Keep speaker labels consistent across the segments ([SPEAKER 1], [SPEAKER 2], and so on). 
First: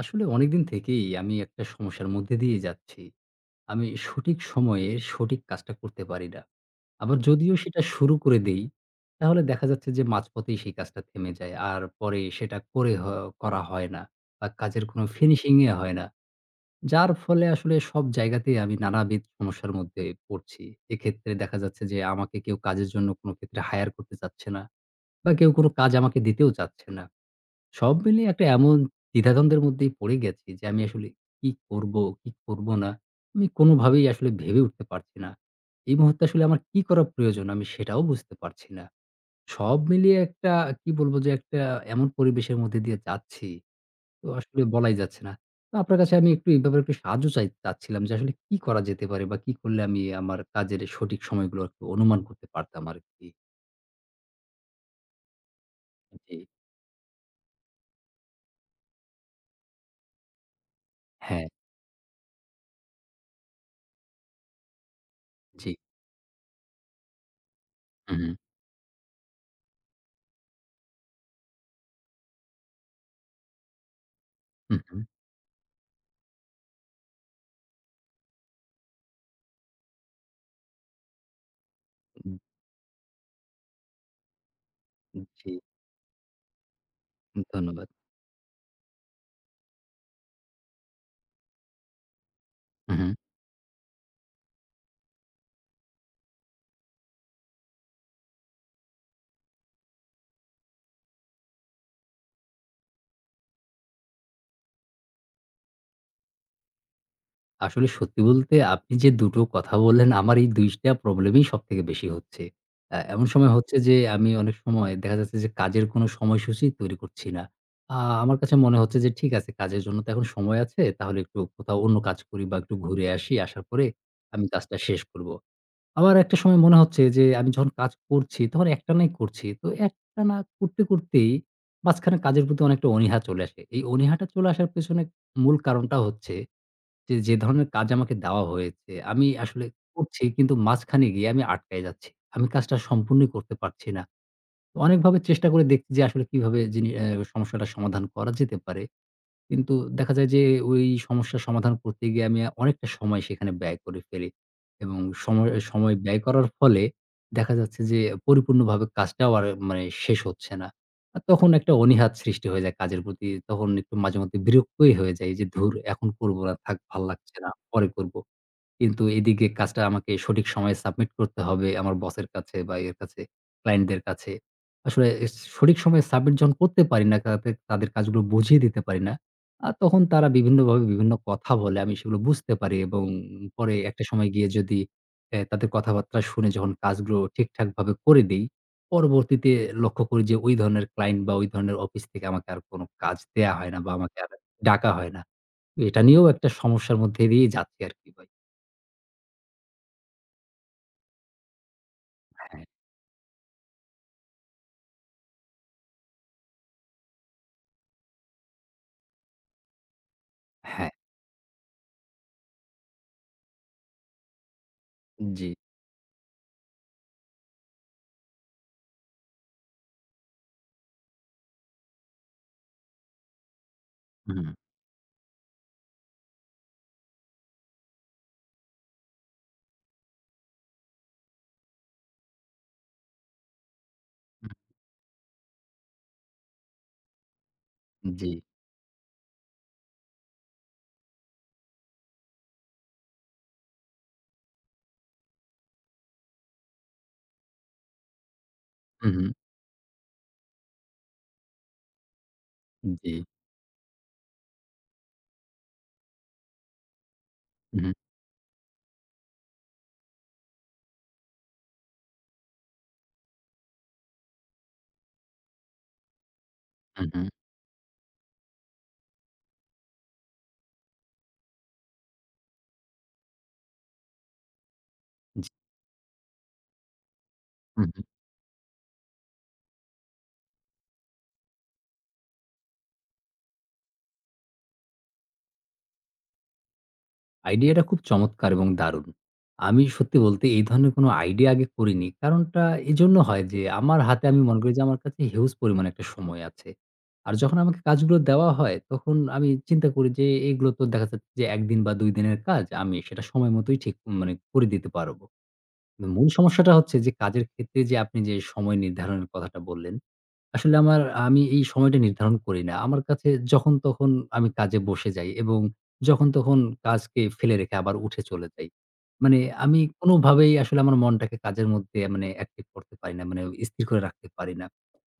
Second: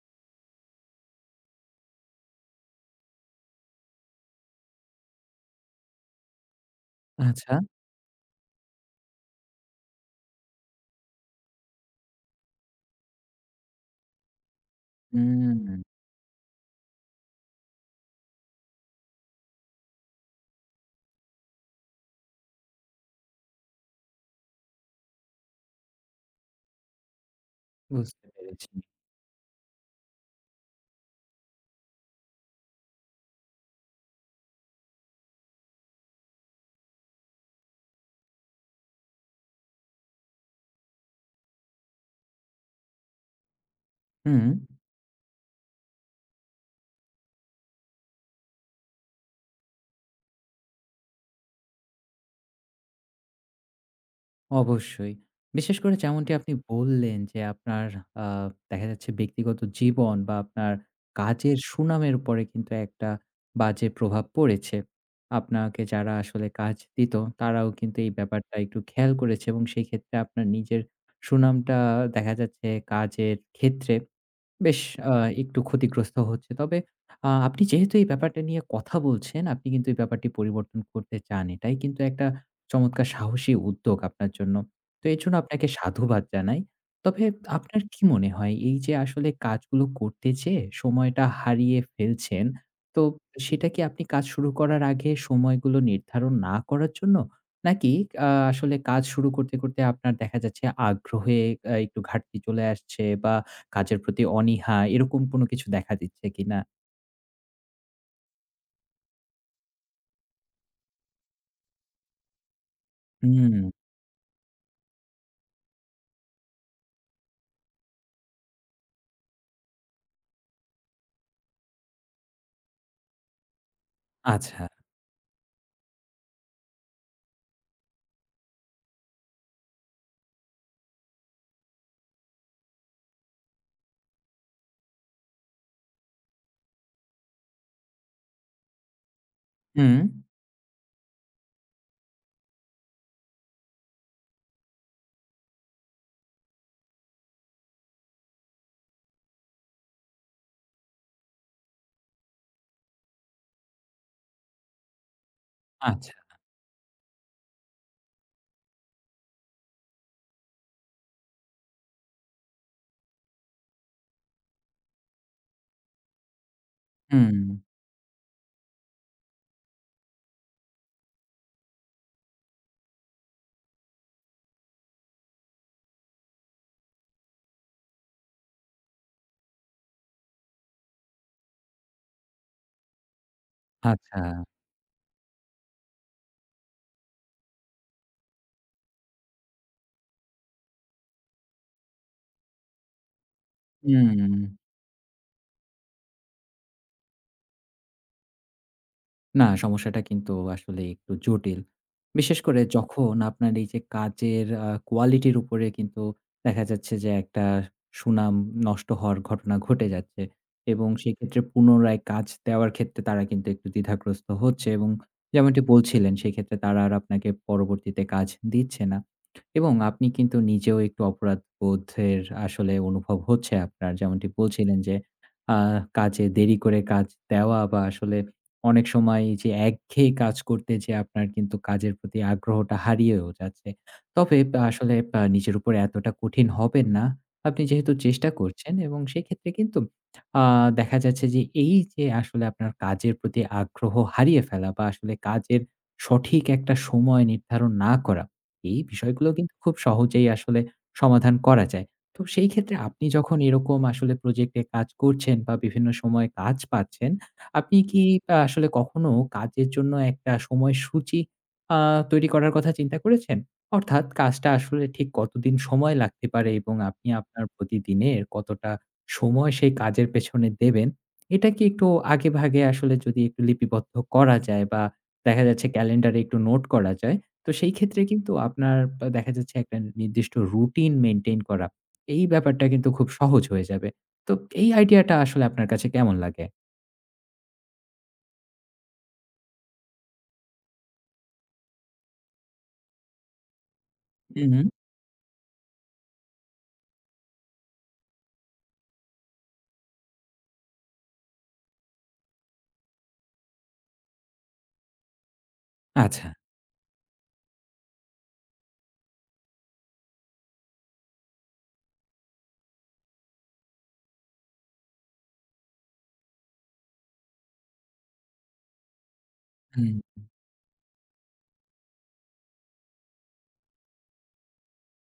[SPEAKER 1] আসলে অনেকদিন থেকেই আমি একটা সমস্যার মধ্যে দিয়ে যাচ্ছি। আমি সঠিক সময়ে সঠিক কাজটা করতে পারি না। আবার যদিও
[SPEAKER 2] আচ্ছা।
[SPEAKER 1] সেটা শুরু করে দেই, তাহলে দেখা যাচ্ছে যে মাঝপথেই সেই কাজটা থেমে যায়। আর পরে সেটা করে করা হয় না বা কাজের কোনো ফিনিশিং এ
[SPEAKER 2] হুম,
[SPEAKER 1] হয় না। যার ফলে আসলে সব জায়গাতেই আমি নানাবিধ সমস্যার মধ্যে পড়ছি। এক্ষেত্রে দেখা যাচ্ছে যে আমাকে কেউ কাজের জন্য কোনো ক্ষেত্রে হায়ার করতে চাচ্ছে না বা কেউ কোনো কাজ আমাকে দিতেও চাচ্ছে না। সব
[SPEAKER 2] বুঝতে
[SPEAKER 1] মিলিয়ে একটা
[SPEAKER 2] পেরেছি।
[SPEAKER 1] এমন দ্বিধাদ্বন্দ্বের মধ্যেই পড়ে গেছি যে, আমি আসলে কি করব, কি করব না? আমি কোনোভাবেই আসলে ভেবে উঠতে পারছি না। এই মুহূর্তে আসলে আমার কি করা প্রয়োজন? আমি সেটাও বুঝতে পারছি না। সব মিলিয়ে একটা কি বলবো যে, একটা এমন পরিবেশের মধ্যে দিয়ে যাচ্ছি, তো
[SPEAKER 2] হুম,
[SPEAKER 1] আসলে বলাই যাচ্ছে না। তো আপনার কাছে আমি একটু এই ব্যাপারে একটু সাহায্য চাচ্ছিলাম যে, আসলে কি করা যেতে পারে বা কি করলে আমি আমার কাজের সঠিক সময়গুলো একটু অনুমান করতে পারতাম আরকি।
[SPEAKER 2] অবশ্যই। বিশেষ করে যেমনটি
[SPEAKER 1] জি,
[SPEAKER 2] আপনি বললেন যে, আপনার আ দেখা যাচ্ছে ব্যক্তিগত জীবন বা আপনার
[SPEAKER 1] হ্যাঁ,
[SPEAKER 2] কাজের সুনামের উপরে কিন্তু একটা বাজে প্রভাব পড়েছে।
[SPEAKER 1] জি।
[SPEAKER 2] আপনাকে যারা আসলে কাজ দিত, তারাও কিন্তু এই
[SPEAKER 1] হুম,
[SPEAKER 2] ব্যাপারটা একটু খেয়াল করেছে এবং সেই ক্ষেত্রে আপনার নিজের সুনামটা দেখা যাচ্ছে কাজের ক্ষেত্রে বেশ
[SPEAKER 1] হুম, হুম,
[SPEAKER 2] আ একটু ক্ষতিগ্রস্ত হচ্ছে। তবে আপনি যেহেতু এই ব্যাপারটা নিয়ে কথা বলছেন, আপনি কিন্তু এই ব্যাপারটি পরিবর্তন করতে চান। এটাই কিন্তু একটা
[SPEAKER 1] হুম।
[SPEAKER 2] চমৎকার সাহসী উদ্যোগ আপনার জন্য। তো এর জন্য
[SPEAKER 1] জি,
[SPEAKER 2] আপনাকে সাধুবাদ জানাই। তবে আপনার
[SPEAKER 1] ধন্যবাদ।
[SPEAKER 2] কি মনে হয় এই যে আসলে কাজগুলো করতে যেয়ে সময়টা হারিয়ে ফেলছেন,
[SPEAKER 1] হু,
[SPEAKER 2] তো
[SPEAKER 1] হু।
[SPEAKER 2] সেটা কি আপনি কাজ শুরু করার আগে সময়গুলো নির্ধারণ না করার জন্য? নাকি আসলে কাজ শুরু করতে, করতে আপনার দেখা যাচ্ছে আগ্রহে একটু ঘাটতি চলে আসছে বা কাজের প্রতি অনীহা এরকম কোনো কিছু দেখা দিচ্ছে কিনা?
[SPEAKER 1] আসলে সত্যি বলতে আপনি যে ২ টো কথা বললেন, আমার এই ২ টা প্রবলেমই সবথেকে বেশি হচ্ছে। এমন সময়
[SPEAKER 2] হুম,
[SPEAKER 1] হচ্ছে যে আমি অনেক সময় দেখা যাচ্ছে যে কাজের কোনো সময়সূচি তৈরি করছি না। আ আমার কাছে মনে হচ্ছে যে ঠিক আছে কাজের জন্য তো এখন সময় আছে। তাহলে একটু কোথাও অন্য কাজ করি বা একটু ঘুরে আসি। আসার পরে আমি
[SPEAKER 2] আচ্ছা।
[SPEAKER 1] কাজটা শেষ করব। আবার একটা সময় মনে হচ্ছে যে আমি যখন কাজ করছি তখন একটানাই করছি। তো একটানা করতে, করতেই মাঝখানে কাজের প্রতি অনেকটা অনীহা চলে আসে। এই অনীহাটা চলে আসার পেছনে মূল কারণটা হচ্ছে যে, যে ধরনের কাজ আমাকে দেওয়া হয়েছে, আমি আসলে
[SPEAKER 2] হুম,
[SPEAKER 1] করছি কিন্তু মাঝখানে গিয়ে আমি আটকায় যাচ্ছি। আমি কাজটা সম্পূর্ণই করতে পারছি না। তো অনেকভাবে চেষ্টা করে দেখছি যে আসলে কিভাবে যিনি অ্যা সমস্যাটার সমাধান করা যেতে পারে। কিন্তু দেখা যায় যে ওই সমস্যার সমাধান করতে গিয়ে আমি অনেকটা সময় সেখানে ব্যয় করে ফেলি। এবং সময় সময়
[SPEAKER 2] আচ্ছা।
[SPEAKER 1] ব্যয় করার ফলে দেখা যাচ্ছে যে পরিপূর্ণভাবে কাজটাও আর মানে শেষ হচ্ছে না। আর তখন একটা অনীহা সৃষ্টি হয়ে যায় কাজের প্রতি। তখন একটু মাঝেমধ্যে বিরক্তই হয়ে যাই যে, "ধুর! এখন করব না। থাক ভাল্লাগছে
[SPEAKER 2] হুম,
[SPEAKER 1] না। পরে করব।" কিন্তু এদিকে কাজটা আমাকে সঠিক সময়ে সাবমিট করতে হবে আমার বসের কাছে বা এর কাছে, ক্লায়েন্টদের কাছে। আসলে সঠিক সময়ে সাবমিট যখন করতে পারি না, তাদের তাদের কাজগুলো বুঝিয়ে দিতে পারি না, তখন তারা বিভিন্নভাবে বিভিন্ন কথা বলে। আমি সেগুলো বুঝতে পারি এবং পরে একটা
[SPEAKER 2] আচ্ছা।
[SPEAKER 1] সময় গিয়ে যদি তাদের কথাবার্তা শুনে যখন কাজগুলো ঠিকঠাকভাবে করে দেই, পরবর্তীতে লক্ষ্য করি যে ওই ধরনের ক্লায়েন্ট বা ওই ধরনের অফিস থেকে আমাকে আর কোনো কাজ দেয়া হয় না বা আমাকে আর
[SPEAKER 2] হুম।
[SPEAKER 1] ডাকা হয় না। তো এটা নিয়েও একটা সমস্যার মধ্যে দিয়েই যাচ্ছি আরকি ভাই।
[SPEAKER 2] না, সমস্যাটা কিন্তু আসলে একটু জটিল। বিশেষ করে
[SPEAKER 1] হ্যাঁ।
[SPEAKER 2] যখন আপনার এই যে কাজের কোয়ালিটির উপরে কিন্তু দেখা যাচ্ছে যে একটা সুনাম নষ্ট হওয়ার ঘটনা ঘটে যাচ্ছে এবং
[SPEAKER 1] হ্যাঁ,
[SPEAKER 2] সেক্ষেত্রে পুনরায় কাজ দেওয়ার ক্ষেত্রে তারা কিন্তু একটু দ্বিধাগ্রস্ত হচ্ছে এবং
[SPEAKER 1] জি।
[SPEAKER 2] যেমনটি বলছিলেন সেক্ষেত্রে তারা আর আপনাকে পরবর্তীতে কাজ দিচ্ছে না এবং আপনি কিন্তু নিজেও একটু অপরাধবোধের আসলে অনুভব হচ্ছে আপনার। যেমনটি
[SPEAKER 1] হুম,
[SPEAKER 2] বলছিলেন যে আ কাজে দেরি করে কাজ দেওয়া বা আসলে অনেক সময় এই যে একঘেয়ে কাজ করতে যেয়ে আপনার কিন্তু কাজের প্রতি আগ্রহটা হারিয়েও যাচ্ছে। তবে
[SPEAKER 1] হুম,
[SPEAKER 2] আসলে নিজের উপর এতটা কঠিন হবেন না। আপনি যেহেতু চেষ্টা
[SPEAKER 1] জি,
[SPEAKER 2] করছেন এবং সেক্ষেত্রে কিন্তু আ দেখা যাচ্ছে যে এই যে আসলে আপনার কাজের প্রতি আগ্রহ হারিয়ে ফেলা বা আসলে কাজের সঠিক একটা সময় নির্ধারণ না করা, এই
[SPEAKER 1] হু,
[SPEAKER 2] বিষয়গুলো
[SPEAKER 1] হুম,
[SPEAKER 2] কিন্তু খুব সহজেই আসলে সমাধান করা যায়। তো সেই ক্ষেত্রে আপনি
[SPEAKER 1] জি,
[SPEAKER 2] যখন এরকম আসলে প্রজেক্টে কাজ করছেন বা বিভিন্ন সময় কাজ পাচ্ছেন আপনি
[SPEAKER 1] হুম, হুম,
[SPEAKER 2] কি আসলে কখনো কাজের জন্য একটা সময়সূচি আ তৈরি করার কথা চিন্তা করেছেন? অর্থাৎ কাজটা আসলে ঠিক কতদিন সময় লাগতে পারে এবং আপনি
[SPEAKER 1] হুম,
[SPEAKER 2] আপনার প্রতিদিনের কতটা সময় সেই কাজের পেছনে দেবেন? এটা কি একটু আগেভাগে আসলে যদি একটু লিপিবদ্ধ করা যায় বা দেখা
[SPEAKER 1] জি।
[SPEAKER 2] যাচ্ছে ক্যালেন্ডারে একটু নোট করা যায়, তো সেই
[SPEAKER 1] হুম,
[SPEAKER 2] ক্ষেত্রে
[SPEAKER 1] হুম।
[SPEAKER 2] কিন্তু আপনার বা দেখা যাচ্ছে একটা নির্দিষ্ট রুটিন মেইনটেইন করা, এই ব্যাপারটা কিন্তু খুব সহজ হয়ে যাবে। তো এই আইডিয়াটা আসলে আপনার কাছে কেমন লাগে?
[SPEAKER 1] আইডিয়াটা খুব চমৎকার এবং দারুণ। আমি সত্যি বলতে এই ধরনের কোনো আইডিয়া আগে করিনি। কারণটা এজন্য হয় যে আমার হাতে আমি
[SPEAKER 2] হু, হু।
[SPEAKER 1] মনে করি যে আমার কাছে হিউজ পরিমাণে একটা সময় আছে। আর যখন আমাকে কাজগুলো দেওয়া হয় তখন আমি চিন্তা করি যে এগুলো তো দেখা যাচ্ছে যে ১ দিন বা ২ দিনের কাজ আমি সেটা সময় মতোই ঠিক মানে করে দিতে পারব।
[SPEAKER 2] আচ্ছা।
[SPEAKER 1] মূল সমস্যাটা হচ্ছে যে কাজের ক্ষেত্রে যে আপনি যে সময় নির্ধারণের কথাটা বললেন আসলে আমার আমি এই সময়টা নির্ধারণ করি না। আমার কাছে যখন তখন আমি কাজে বসে যাই এবং যখন তখন কাজকে ফেলে রেখে আবার উঠে চলে যাই। মানে আমি
[SPEAKER 2] হুম।
[SPEAKER 1] কোনোভাবেই আসলে আমার মনটাকে কাজের মধ্যে মানে অ্যাক্টিভ করতে পারি না। মানে স্থির করে রাখতে পারি না।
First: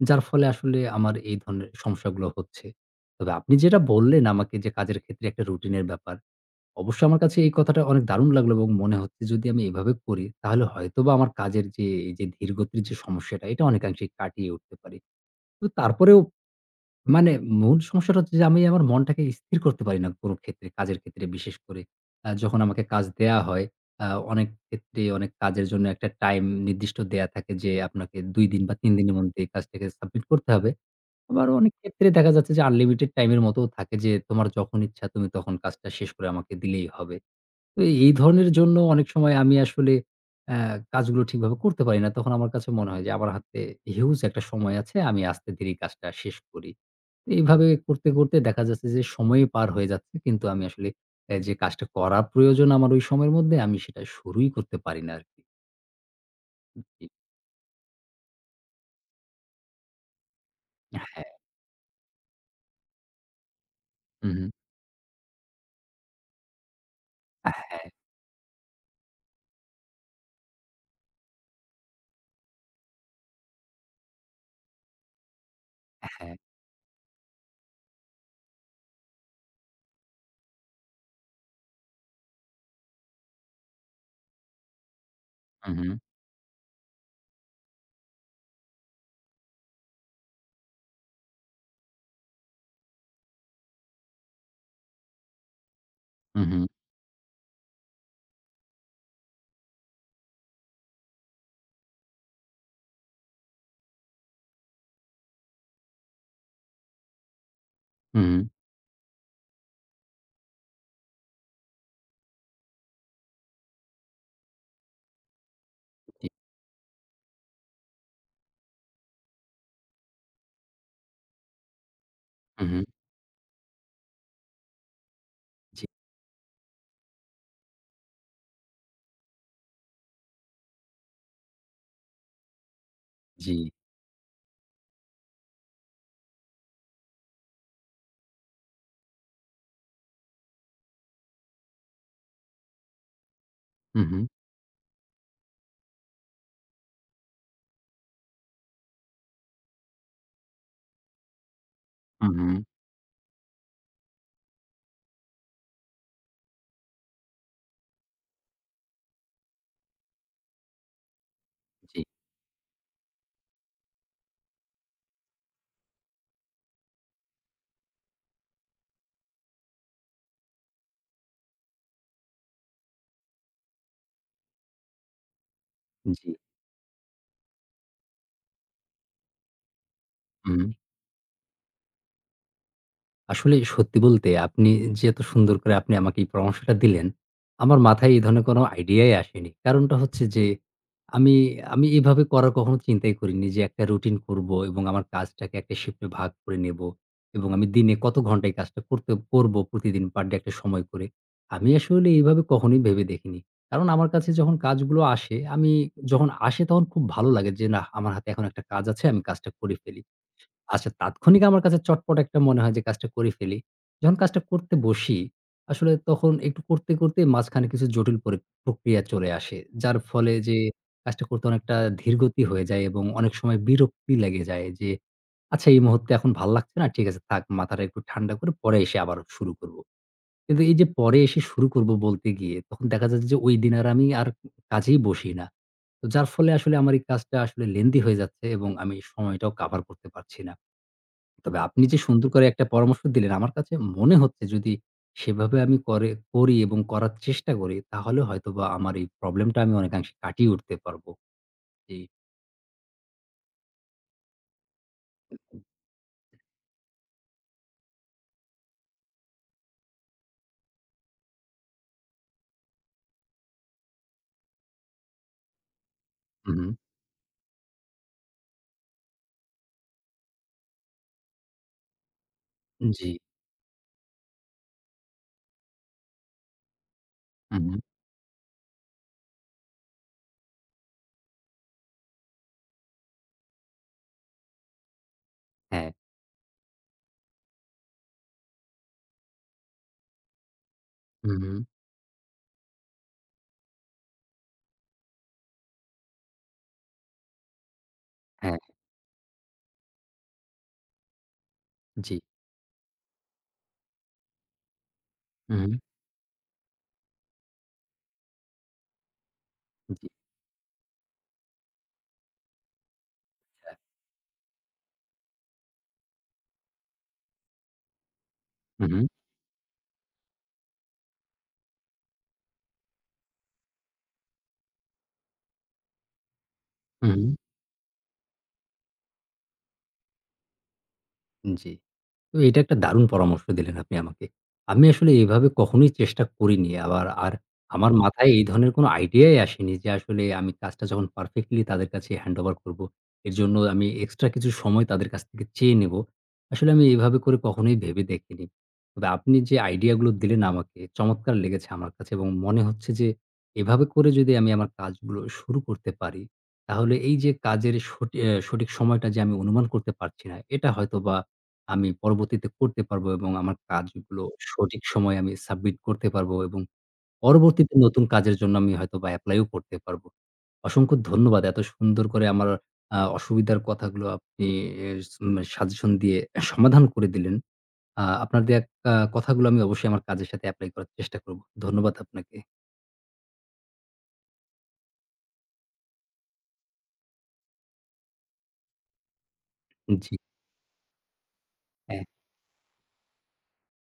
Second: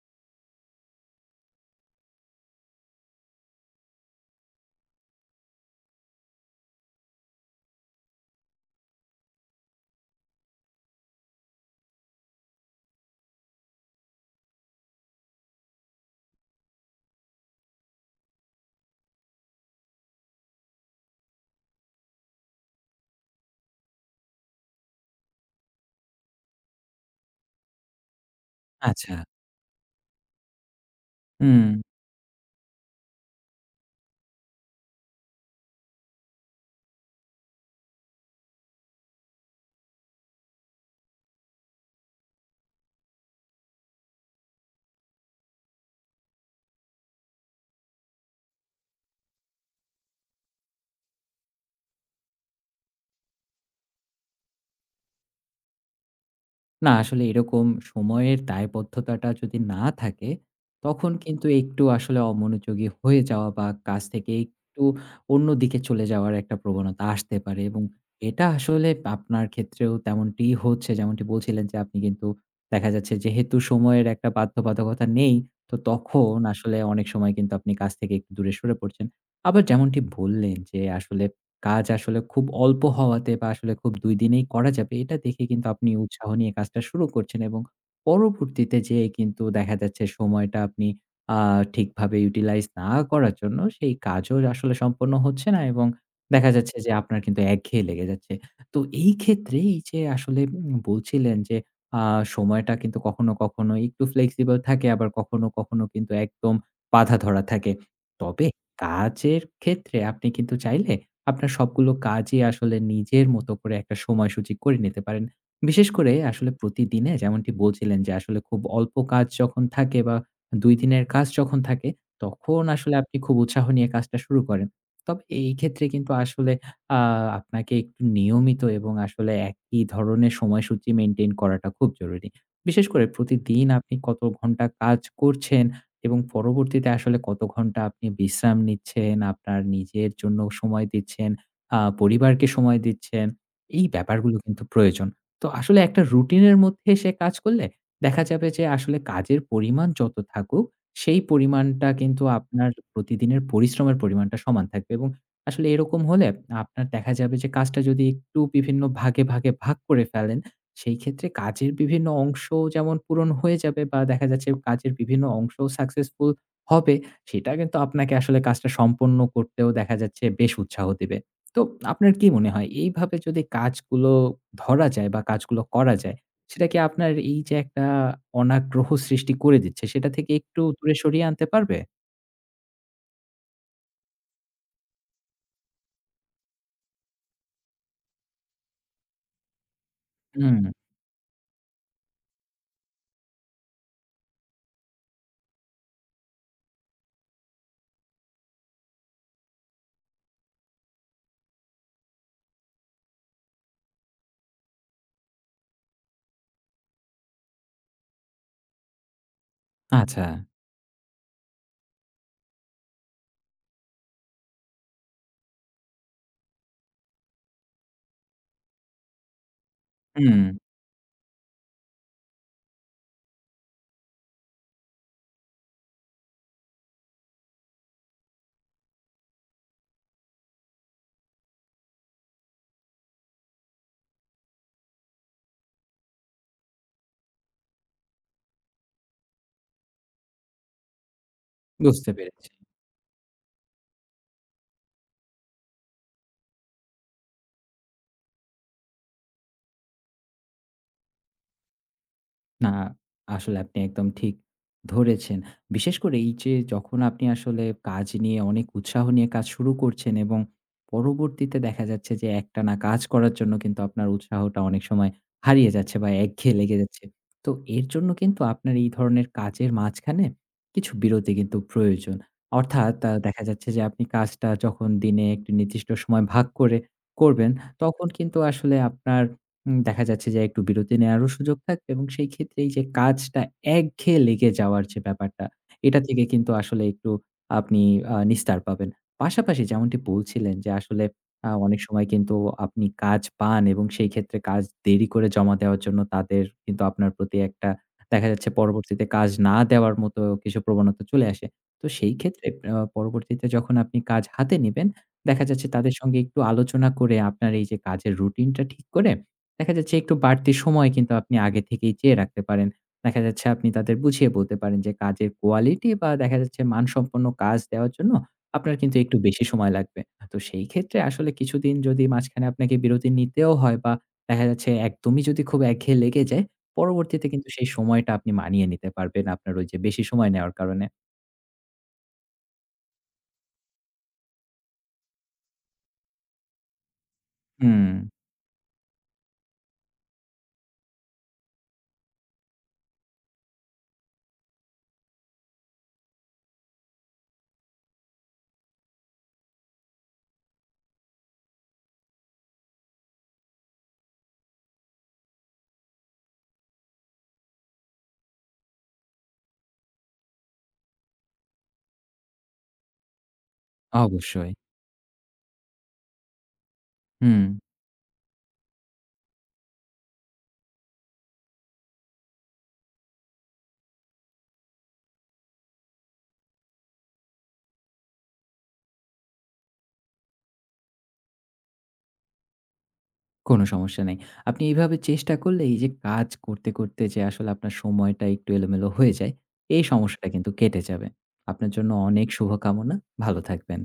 [SPEAKER 1] যার ফলে আসলে আমার এই ধরনের সমস্যাগুলো হচ্ছে। তবে আপনি যেটা বললেন আমাকে যে কাজের ক্ষেত্রে একটা রুটিনের ব্যাপার। অবশ্যই আমার কাছে এই কথাটা অনেক দারুণ লাগলো এবং মনে হচ্ছে যদি আমি এভাবে করি তাহলে হয়তোবা আমার কাজের যে এই যে ধীরগতির যে সমস্যাটা এটা অনেকাংশেই কাটিয়ে উঠতে পারি। তো তারপরেও মানে মূল সমস্যাটা হচ্ছে যে আমি আমার মনটাকে স্থির করতে পারি না কোনো ক্ষেত্রে, কাজের ক্ষেত্রে বিশেষ করে। যখন আমাকে কাজ দেয়া হয়, আ অনেক ক্ষেত্রে অনেক কাজের জন্য একটা টাইম নির্দিষ্ট দেয়া থাকে যে আপনাকে ২ দিন বা ৩
[SPEAKER 2] আচ্ছা।
[SPEAKER 1] দিনের মধ্যে এই কাজটাকে সাবমিট করতে হবে। আবার
[SPEAKER 2] হুম।
[SPEAKER 1] অনেক ক্ষেত্রে দেখা যাচ্ছে যে আনলিমিটেড টাইম এর মতোও থাকে যে তোমার যখন ইচ্ছা তুমি তখন কাজটা শেষ করে আমাকে দিলেই হবে। তো এই ধরনের জন্য অনেক সময় আমি আসলে অ্যা কাজগুলো ঠিকভাবে করতে পারি না। তখন আমার কাছে মনে হয় যে আমার হাতে হিউজ একটা সময় আছে। আমি আস্তে ধীরেই কাজটা শেষ করি। তো এইভাবে করতে, করতে দেখা যাচ্ছে যে সময়ই পার হয়ে যাচ্ছে। কিন্তু আমি আসলে যে কাজটা করা প্রয়োজন আমার ওই সময়ের মধ্যে আমি সেটা শুরুই করতে পারি না আরকি।
[SPEAKER 2] না,
[SPEAKER 1] জি।
[SPEAKER 2] আসলে এরকম সময়ের দায়বদ্ধতাটা যদি না থাকে, তখন
[SPEAKER 1] হ্যাঁ,
[SPEAKER 2] কিন্তু একটু আসলে অমনোযোগী হয়ে যাওয়া বা কাজ
[SPEAKER 1] হুম,
[SPEAKER 2] থেকে
[SPEAKER 1] হুম।
[SPEAKER 2] একটু অন্যদিকে চলে যাওয়ার একটা প্রবণতা আসতে পারে এবং
[SPEAKER 1] হ্যাঁ,
[SPEAKER 2] এটা আসলে আপনার ক্ষেত্রেও তেমনটিই হচ্ছে। যেমনটি বলছিলেন যে আপনি কিন্তু দেখা যাচ্ছে যেহেতু সময়ের একটা বাধ্যবাধকতা নেই, তো
[SPEAKER 1] হ্যাঁ।
[SPEAKER 2] তখন আসলে অনেক সময় কিন্তু আপনি কাজ থেকে একটু দূরে সরে পড়ছেন। আবার যেমনটি বললেন যে আসলে কাজ আসলে খুব অল্প হওয়াতে বা আসলে খুব ২ দিনেই করা যাবে এটা দেখে কিন্তু
[SPEAKER 1] হুম,
[SPEAKER 2] আপনি
[SPEAKER 1] হুম,
[SPEAKER 2] উৎসাহ নিয়ে কাজটা শুরু করছেন এবং পরবর্তীতে যেয়ে কিন্তু দেখা যাচ্ছে সময়টা আপনি আ ঠিকভাবে ইউটিলাইজ না করার জন্য সেই কাজও আসলে সম্পন্ন হচ্ছে না এবং
[SPEAKER 1] হুম,
[SPEAKER 2] দেখা
[SPEAKER 1] হুম,
[SPEAKER 2] যাচ্ছে যে আপনার কিন্তু একঘেয়ে লেগে যাচ্ছে। তো এই ক্ষেত্রে এই যে আসলে বলছিলেন যে আ সময়টা কিন্তু কখনো, কখনো একটু ফ্লেক্সিবল থাকে আবার কখনো, কখনো কিন্তু একদম বাঁধা ধরা থাকে।
[SPEAKER 1] হুম, হুম,
[SPEAKER 2] তবে কাজের ক্ষেত্রে আপনি কিন্তু চাইলে আপনার সবগুলো কাজই আসলে নিজের মতো করে একটা সময়সূচি করে নিতে পারেন। বিশেষ করে
[SPEAKER 1] জি,
[SPEAKER 2] আসলে প্রতিদিনে যেমনটি বলছিলেন যে আসলে খুব অল্প কাজ যখন থাকে বা ২ দিনের কাজ যখন থাকে, তখন
[SPEAKER 1] হুম, হুম,
[SPEAKER 2] আসলে আপনি খুব উৎসাহ নিয়ে কাজটা শুরু করেন। তবে এই ক্ষেত্রে
[SPEAKER 1] জি,
[SPEAKER 2] কিন্তু আসলে আ আপনাকে একটু নিয়মিত এবং আসলে একই ধরনের সময়সূচি মেইনটেইন করাটা খুব জরুরি। বিশেষ করে
[SPEAKER 1] জি,
[SPEAKER 2] প্রতিদিন আপনি কত ঘন্টা কাজ করছেন এবং পরবর্তীতে আসলে কত ঘন্টা আপনি বিশ্রাম নিচ্ছেন, আপনার নিজের জন্য সময় দিচ্ছেন, পরিবারকে সময় দিচ্ছেন। এই
[SPEAKER 1] হুম, হুম,
[SPEAKER 2] ব্যাপারগুলো কিন্তু প্রয়োজন। তো আসলে একটা রুটিনের মধ্যে এসে কাজ করলে দেখা যাবে যে আসলে কাজের পরিমাণ যত থাকুক, সেই পরিমাণটা কিন্তু
[SPEAKER 1] হুম, হুম,
[SPEAKER 2] আপনার প্রতিদিনের পরিশ্রমের পরিমাণটা সমান থাকবে এবং আসলে এরকম হলে আপনার দেখা যাবে যে কাজটা যদি একটু বিভিন্ন ভাগে, ভাগে ভাগ করে ফেলেন সেই ক্ষেত্রে কাজের
[SPEAKER 1] জি,
[SPEAKER 2] বিভিন্ন অংশ যেমন পূরণ হয়ে যাবে বা দেখা যাচ্ছে কাজের বিভিন্ন অংশ সাকসেসফুল হবে, সেটা কিন্তু আপনাকে আসলে কাজটা সম্পন্ন করতেও দেখা যাচ্ছে বেশ উৎসাহ দিবে। তো আপনার কি মনে হয় এইভাবে যদি কাজগুলো ধরা যায় বা কাজগুলো করা যায়,
[SPEAKER 1] জি,
[SPEAKER 2] সেটা কি আপনার এই যে একটা অনাগ্রহ সৃষ্টি করে দিচ্ছে সেটা থেকে
[SPEAKER 1] হুম।
[SPEAKER 2] একটু দূরে সরিয়ে আনতে পারবে?
[SPEAKER 1] আসলে সত্যি বলতে আপনি যে এত সুন্দর করে আপনি আমাকে এই পরামর্শটা দিলেন, আমার মাথায় এই ধরনের কোনো আইডিয়াই আসেনি। কারণটা হচ্ছে যে
[SPEAKER 2] হুম,
[SPEAKER 1] আমি আমি এভাবে করার কখনো চিন্তাই করিনি যে একটা রুটিন করব এবং আমার কাজটাকে একটা শিফটে ভাগ করে নেব এবং আমি দিনে কত ঘন্টা এই কাজটা করতে করব প্রতিদিন পার ডে একটা সময় করে। আমি আসলে এইভাবে কখনোই ভেবে দেখিনি। কারণ আমার কাছে যখন কাজগুলো আসে, আমি যখন আসে তখন খুব ভালো লাগে যে নাহ আমার হাতে এখন একটা কাজ আছে আমি কাজটা করে ফেলি।
[SPEAKER 2] আচ্ছা।
[SPEAKER 1] আচ্ছা, তাৎক্ষণিক আমার কাছে চটপট একটা মনে হয় যে কাজটা করে ফেলি। যখন কাজটা করতে বসি, আসলে তখন একটু করতে, করতে মাঝখানে কিছু জটিল প্রক্রিয়া চলে আসে। যার ফলে
[SPEAKER 2] হুম,
[SPEAKER 1] যে কাজটা করতে অনেকটা ধীরগতি হয়ে যায় এবং অনেক সময় বিরক্তি লেগে যায় যে, "আচ্ছা এই মুহূর্তে এখন ভাল লাগছে না। ঠিক আছে থাক মাথাটা একটু ঠান্ডা করে পরে এসে আবার শুরু করব।" কিন্তু এই যে পরে এসে শুরু করব বলতে গিয়ে তখন দেখা যাচ্ছে যে ওই দিন আর আমি আর কাজেই বসি না। তো যার ফলে আসলে আমার এই কাজটা আসলে লেন্দি হয়ে যাচ্ছে এবং আমি সময়টাও কাভার করতে পারছি না। তবে আপনি যে
[SPEAKER 2] বুঝতে
[SPEAKER 1] সুন্দর করে
[SPEAKER 2] পেরেছি।
[SPEAKER 1] একটা পরামর্শ দিলেন, আমার কাছে মনে হচ্ছে যদি সেভাবে আমি করে করি এবং করার চেষ্টা করি, তাহলে হয়তোবা আমার এই প্রবলেমটা আমি অনেকাংশে কাটিয়ে উঠতে পারব। জি।
[SPEAKER 2] না, আসলে আপনি একদম ঠিক ধরেছেন। বিশেষ করে এই যে যখন আপনি আসলে কাজ নিয়ে অনেক উৎসাহ নিয়ে কাজ শুরু করছেন এবং পরবর্তীতে দেখা যাচ্ছে যে একটানা কাজ করার জন্য কিন্তু আপনার উৎসাহটা অনেক সময় হারিয়ে যাচ্ছে বা একঘেয়ে
[SPEAKER 1] হুম,
[SPEAKER 2] লেগে যাচ্ছে। তো এর জন্য কিন্তু আপনার এই ধরনের কাজের মাঝখানে কিছু বিরতি কিন্তু প্রয়োজন। অর্থাৎ
[SPEAKER 1] জি।
[SPEAKER 2] দেখা যাচ্ছে যে আপনি কাজটা যখন দিনে একটি নির্দিষ্ট সময় ভাগ করে করবেন,
[SPEAKER 1] হুম,
[SPEAKER 2] তখন কিন্তু আসলে আপনার দেখা যাচ্ছে যে একটু বিরতি নেয়ারও সুযোগ থাকবে এবং সেই ক্ষেত্রে এই যে কাজটা একঘেয়ে লেগে যাওয়ার যে ব্যাপারটা,
[SPEAKER 1] হ্যাঁ।
[SPEAKER 2] এটা থেকে কিন্তু আসলে একটু আপনি নিস্তার পাবেন। পাশাপাশি যেমনটি বলছিলেন যে আসলে
[SPEAKER 1] হুম,
[SPEAKER 2] অনেক সময় কিন্তু আপনি কাজ পান এবং সেই ক্ষেত্রে কাজ দেরি করে জমা দেওয়ার জন্য তাদের কিন্তু আপনার প্রতি একটা দেখা যাচ্ছে
[SPEAKER 1] হ্যাঁ,
[SPEAKER 2] পরবর্তীতে কাজ না দেওয়ার মতো কিছু প্রবণতা চলে আসে। তো সেই
[SPEAKER 1] জি।
[SPEAKER 2] ক্ষেত্রে পরবর্তীতে যখন আপনি কাজ হাতে নিবেন, দেখা যাচ্ছে
[SPEAKER 1] হুম,
[SPEAKER 2] তাদের সঙ্গে একটু আলোচনা করে আপনার এই যে কাজের রুটিনটা ঠিক করে দেখা যাচ্ছে
[SPEAKER 1] জি,
[SPEAKER 2] একটু বাড়তি সময় কিন্তু আপনি আগে থেকেই চেয়ে রাখতে পারেন। দেখা যাচ্ছে আপনি
[SPEAKER 1] হ্যাঁ।
[SPEAKER 2] তাদের বুঝিয়ে বলতে পারেন যে কাজের কোয়ালিটি বা দেখা যাচ্ছে মানসম্পন্ন কাজ দেওয়ার জন্য আপনার কিন্তু
[SPEAKER 1] হুম,
[SPEAKER 2] একটু বেশি সময় লাগবে। তো সেই ক্ষেত্রে আসলে কিছুদিন যদি মাঝখানে আপনাকে বিরতি নিতেও হয় বা দেখা যাচ্ছে একদমই যদি খুব একঘেয়ে লেগে যায়, পরবর্তীতে কিন্তু সেই সময়টা আপনি মানিয়ে নিতে পারবেন আপনার ওই যে বেশি সময় নেওয়ার কারণে।
[SPEAKER 1] হুম, জি। তো এটা একটা দারুণ পরামর্শ দিলেন আপনি আমাকে। আমি আসলে এভাবে কখনোই চেষ্টা করিনি। আবার আর
[SPEAKER 2] হুম,
[SPEAKER 1] আমার মাথায় এই ধরনের কোনো আইডিয়াই আসেনি যে আসলে আমি কাজটা যখন পারফেক্টলি তাদের কাছে হ্যান্ড ওভার করব। এর জন্য আমি এক্সট্রা কিছু সময় তাদের কাছ থেকে চেয়ে নেব। আসলে আমি এভাবে করে কখনোই ভেবে দেখিনি। তবে আপনি যে আইডিয়া গুলো দিলেন আমাকে চমৎকার লেগেছে আমার কাছে এবং মনে হচ্ছে যে এভাবে করে যদি আমি আমার কাজগুলো শুরু করতে পারি, তাহলে এই যে কাজের সঠিক সময়টা যে আমি অনুমান করতে পারছি না, এটা হয়তোবা আমি পরবর্তীতে করতে পারবো এবং আমার কাজগুলো
[SPEAKER 2] অবশ্যই।
[SPEAKER 1] সঠিক সময়ে আমি সাবমিট করতে পারবো এবং
[SPEAKER 2] হুম।
[SPEAKER 1] পরবর্তীতে নতুন কাজের জন্য আমি হয়তোবা এপ্লাইও করতে পারবো। অসংখ্য ধন্যবাদ। এত সুন্দর করে আমার অসুবিধার কথাগুলো আপনি এস মানে সাজেশন দিয়ে সমাধান করে দিলেন। আপনার দেয়া কথাগুলো আমি অবশ্যই আমার কাজের সাথে এপ্লাই করার চেষ্টা করব। ধন্যবাদ আপনাকে।
[SPEAKER 2] কোনো সমস্যা নেই। আপনি এভাবে চেষ্টা করলে এই যে কাজ করতে, করতে যে আসলে আপনার সময়টা একটু এলোমেলো হয়ে যায়, এই
[SPEAKER 1] জি,
[SPEAKER 2] সমস্যাটা কিন্তু কেটে যাবে। আপনার জন্য
[SPEAKER 1] হ্যাঁ।
[SPEAKER 2] অনেক শুভকামনা। ভালো থাকবেন।